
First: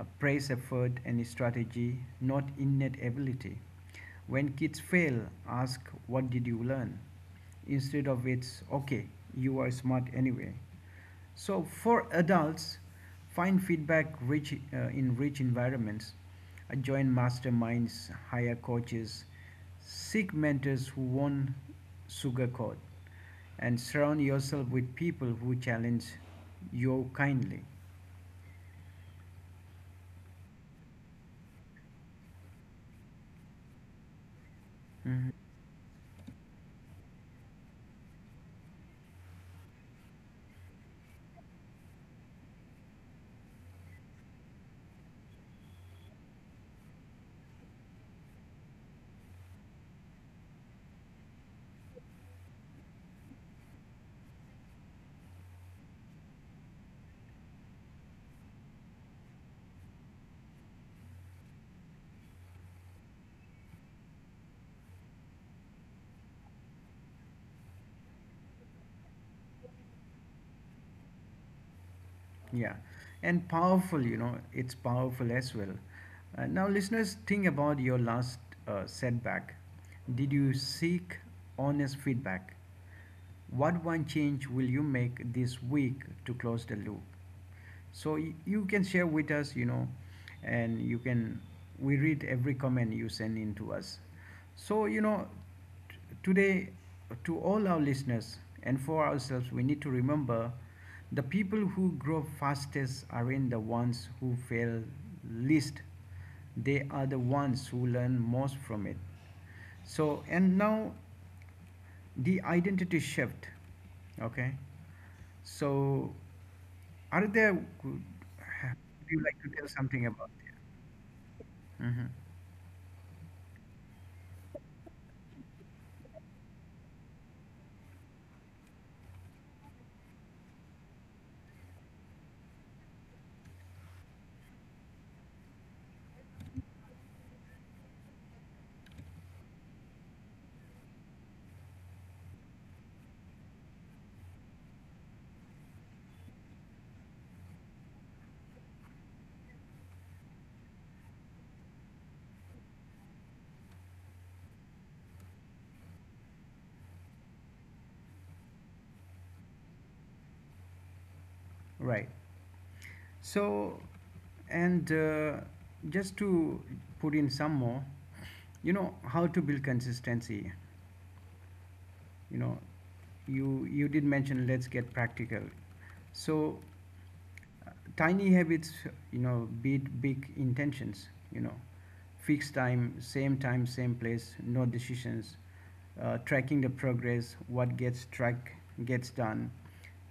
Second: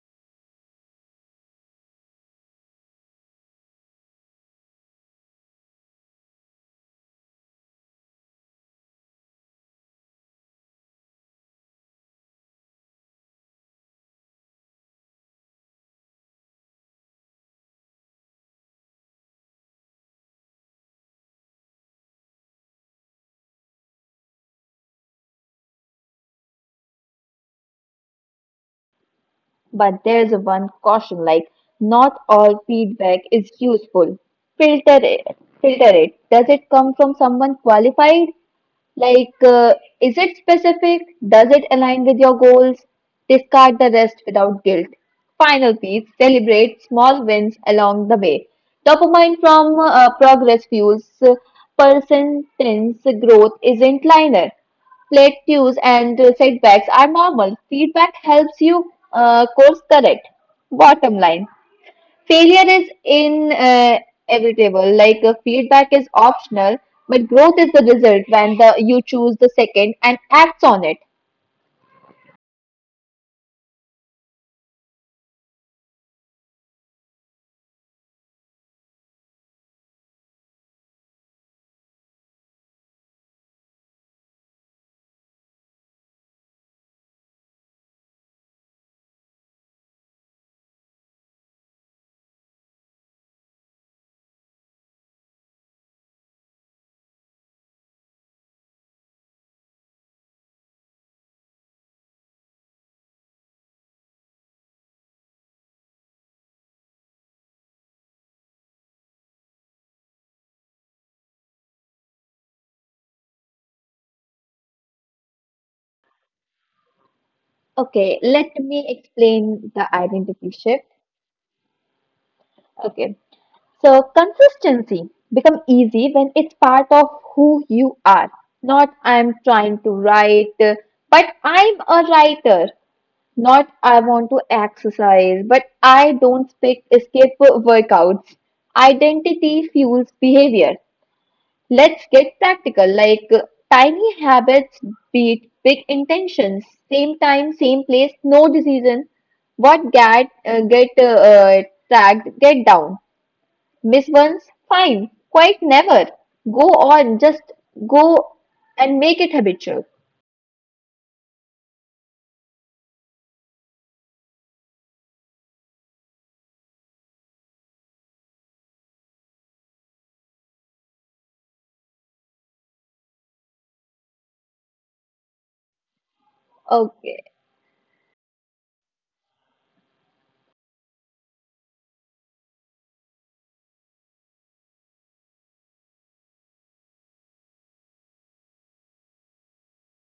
uh, praise effort and strategy, not innate ability. When kids fail, ask what did you learn instead of it's okay, you are smart anyway. So for adults, find feedback rich uh, in rich environments. Uh, join masterminds, hire coaches, seek mentors who won't sugarcoat, and surround yourself with people who challenge you kindly.
But there's one caution, like, not all feedback is useful. Filter it.
Mhm.
Filter it. Does it come from someone qualified? Like, uh, is it specific? Does it align with your goals? Discard the rest without guilt. Final piece, celebrate small wins along the way. Dopamine from uh, progress fuels uh, persistence. Growth isn't linear. Plateaus and uh, setbacks are normal. Feedback helps you uh, course correct. Bottom line, failure is inevitable, like uh, feedback is optional, but growth is the result when the you choose the second and acts on it.
Yeah, and powerful, you know, it's powerful as well. Uh, now, listeners, think about your last uh, setback. Did you seek honest feedback? What one change will you make this week to close the loop? So y- you can share with us, you know, and you can we read every comment you send in to us. So, you know, t- today, to all our listeners and for ourselves, we need to remember the people who grow fastest aren't the ones who fail least, they are the ones who learn most from it. So, and now the identity shift, okay? So, are there, would
Okay, let me
you like to tell
explain the
something about it?
identity shift.
Hmm.
Okay, so consistency become easy when it's part of who you are. Not I'm trying to write, uh, but I'm a writer. Not I want to exercise, but I don't speak escape workouts. Identity fuels behavior. Let's get practical, like uh, tiny habits beat big intentions. Same time, same place, no decision. What get uh, get uh, uh, tagged, get down. Miss once, fine. Quite never. Go on, just go and make it habitual.
Right. So, and uh, just to put in some more, you know how to build consistency. You know, you you did mention let's get practical. So
Okay.
tiny habits, you know, beat big intentions. You know, fixed time, same time, same place, no decisions. Uh, tracking the progress, what gets tracked gets done.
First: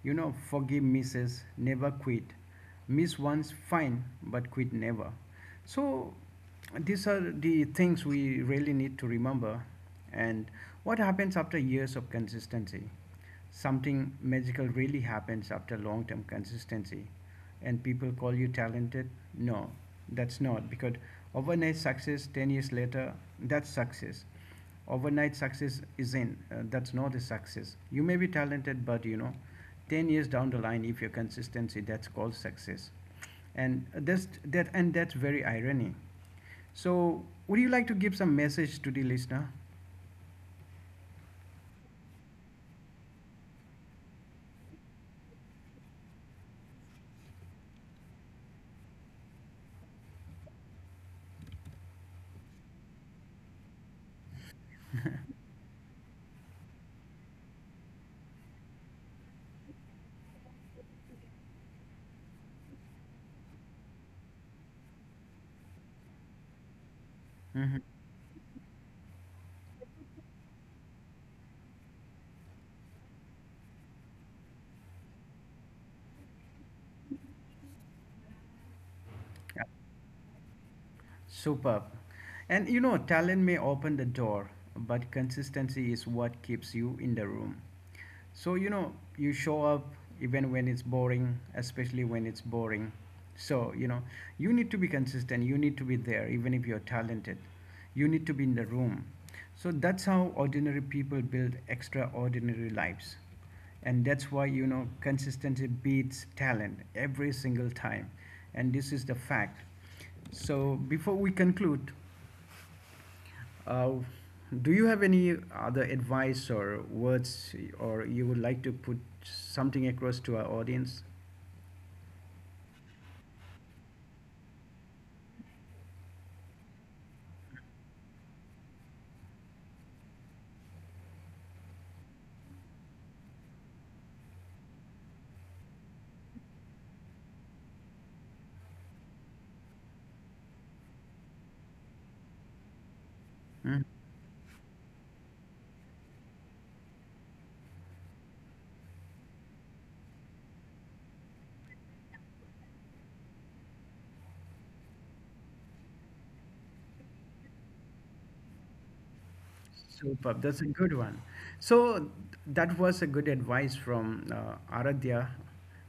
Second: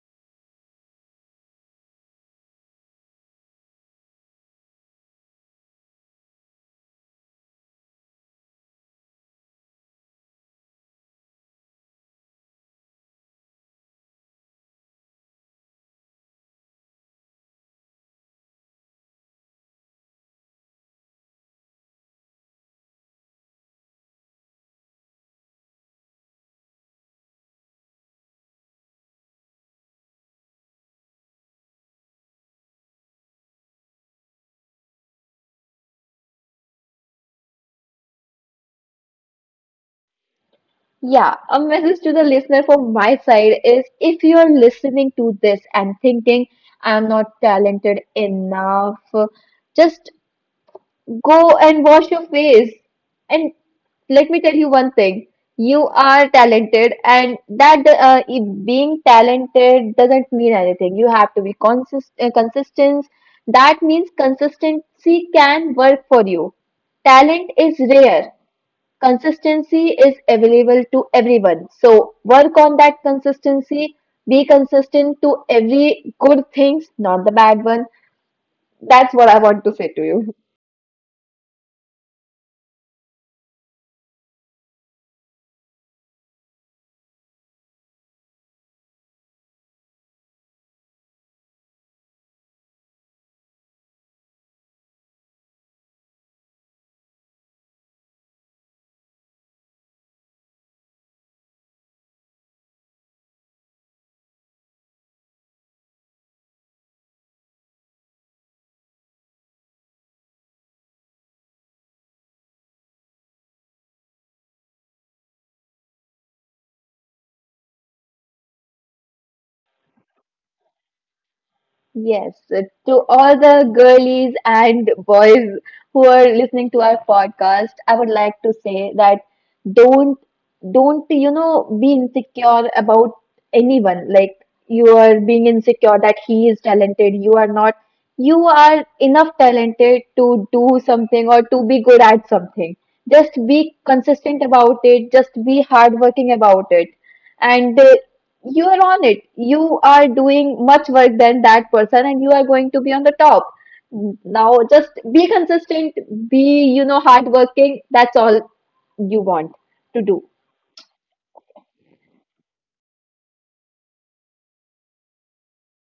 You know, forgive misses, never quit. Miss once fine, but quit never. So these are the things we really need to remember. And what happens after years of consistency? Something magical really happens after long term consistency, and people call you talented. No, that's not because overnight success ten years later, that's success. Overnight success is in, uh, that's not a success. You may be talented, but you know, ten years down the line, if your consistency, that's called success. And that's that, and that's very irony. So, would you like to give some message to the listener?
Yeah, a message to the listener from my side is if you're listening to this and thinking I'm not talented enough, just go and wash your face. And let me tell you one thing. You are talented, and that uh, if being talented doesn't mean anything. You have to be consist uh, consistent. That means consistency can work for you. Talent is
Hmm.
rare. Consistency is available to everyone. So work on that consistency. Be consistent to every good things, not the bad one. That's what I want to say to you.
Superb. And you know, talent may open the door, but consistency is what keeps you in the room. So, you know, you show up even when it's boring, especially when it's boring. So, you know, you need to be consistent. You need to be there, even if you're talented. You need to be in the room. So, that's how ordinary people build extraordinary lives. And that's why, you know, consistency beats talent every single time. And this is the fact. So before we conclude, uh, do you have any other advice or words or you would like to put something across to our audience?
Yes, uh, to all the girlies and boys who are listening to our podcast, I would like to say that don't don't you know be insecure about anyone. Like, you are being insecure that he is talented, you are not. You are enough talented to do something or to be good at something. Just be
Hmm?
consistent about it. Just be hardworking about it. And uh, you are on it. You are doing much work than that person, and you are going to be on the top. Now, just be consistent, be, you know, hardworking. That's all you want to do.
Superb. That's a good one. So that was a good advice from uh, Aradhya,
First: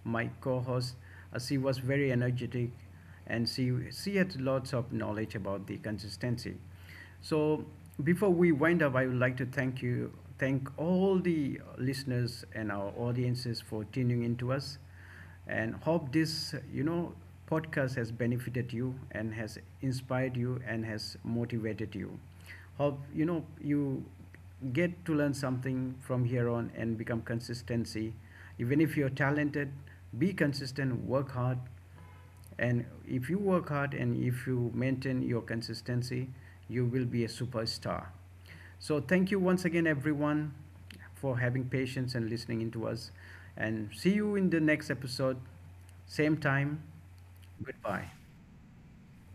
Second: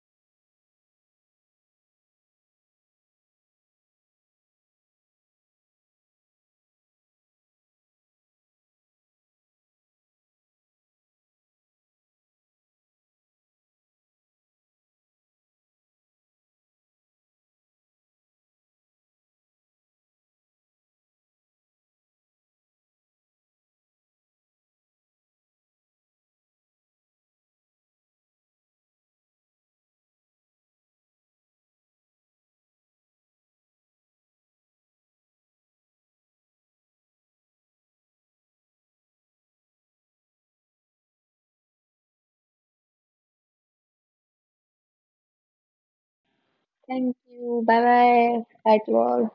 my co-host. Uh, she was very energetic, and she she had lots of knowledge about the consistency. So before we wind up, I would like to thank you, thank all the listeners and our audiences for tuning in to us, and hope this, you know, podcast has benefited you and has inspired you and has motivated you. Hope, you know, you get to learn something from here on and become consistency. Even if you're talented, be consistent, work hard. And if you work hard and if you maintain your consistency, you will be a superstar. So thank you once again, everyone, for having patience and listening into us. And see you in the next episode, same time.
Thank you. Bye
Goodbye.
bye. That's all.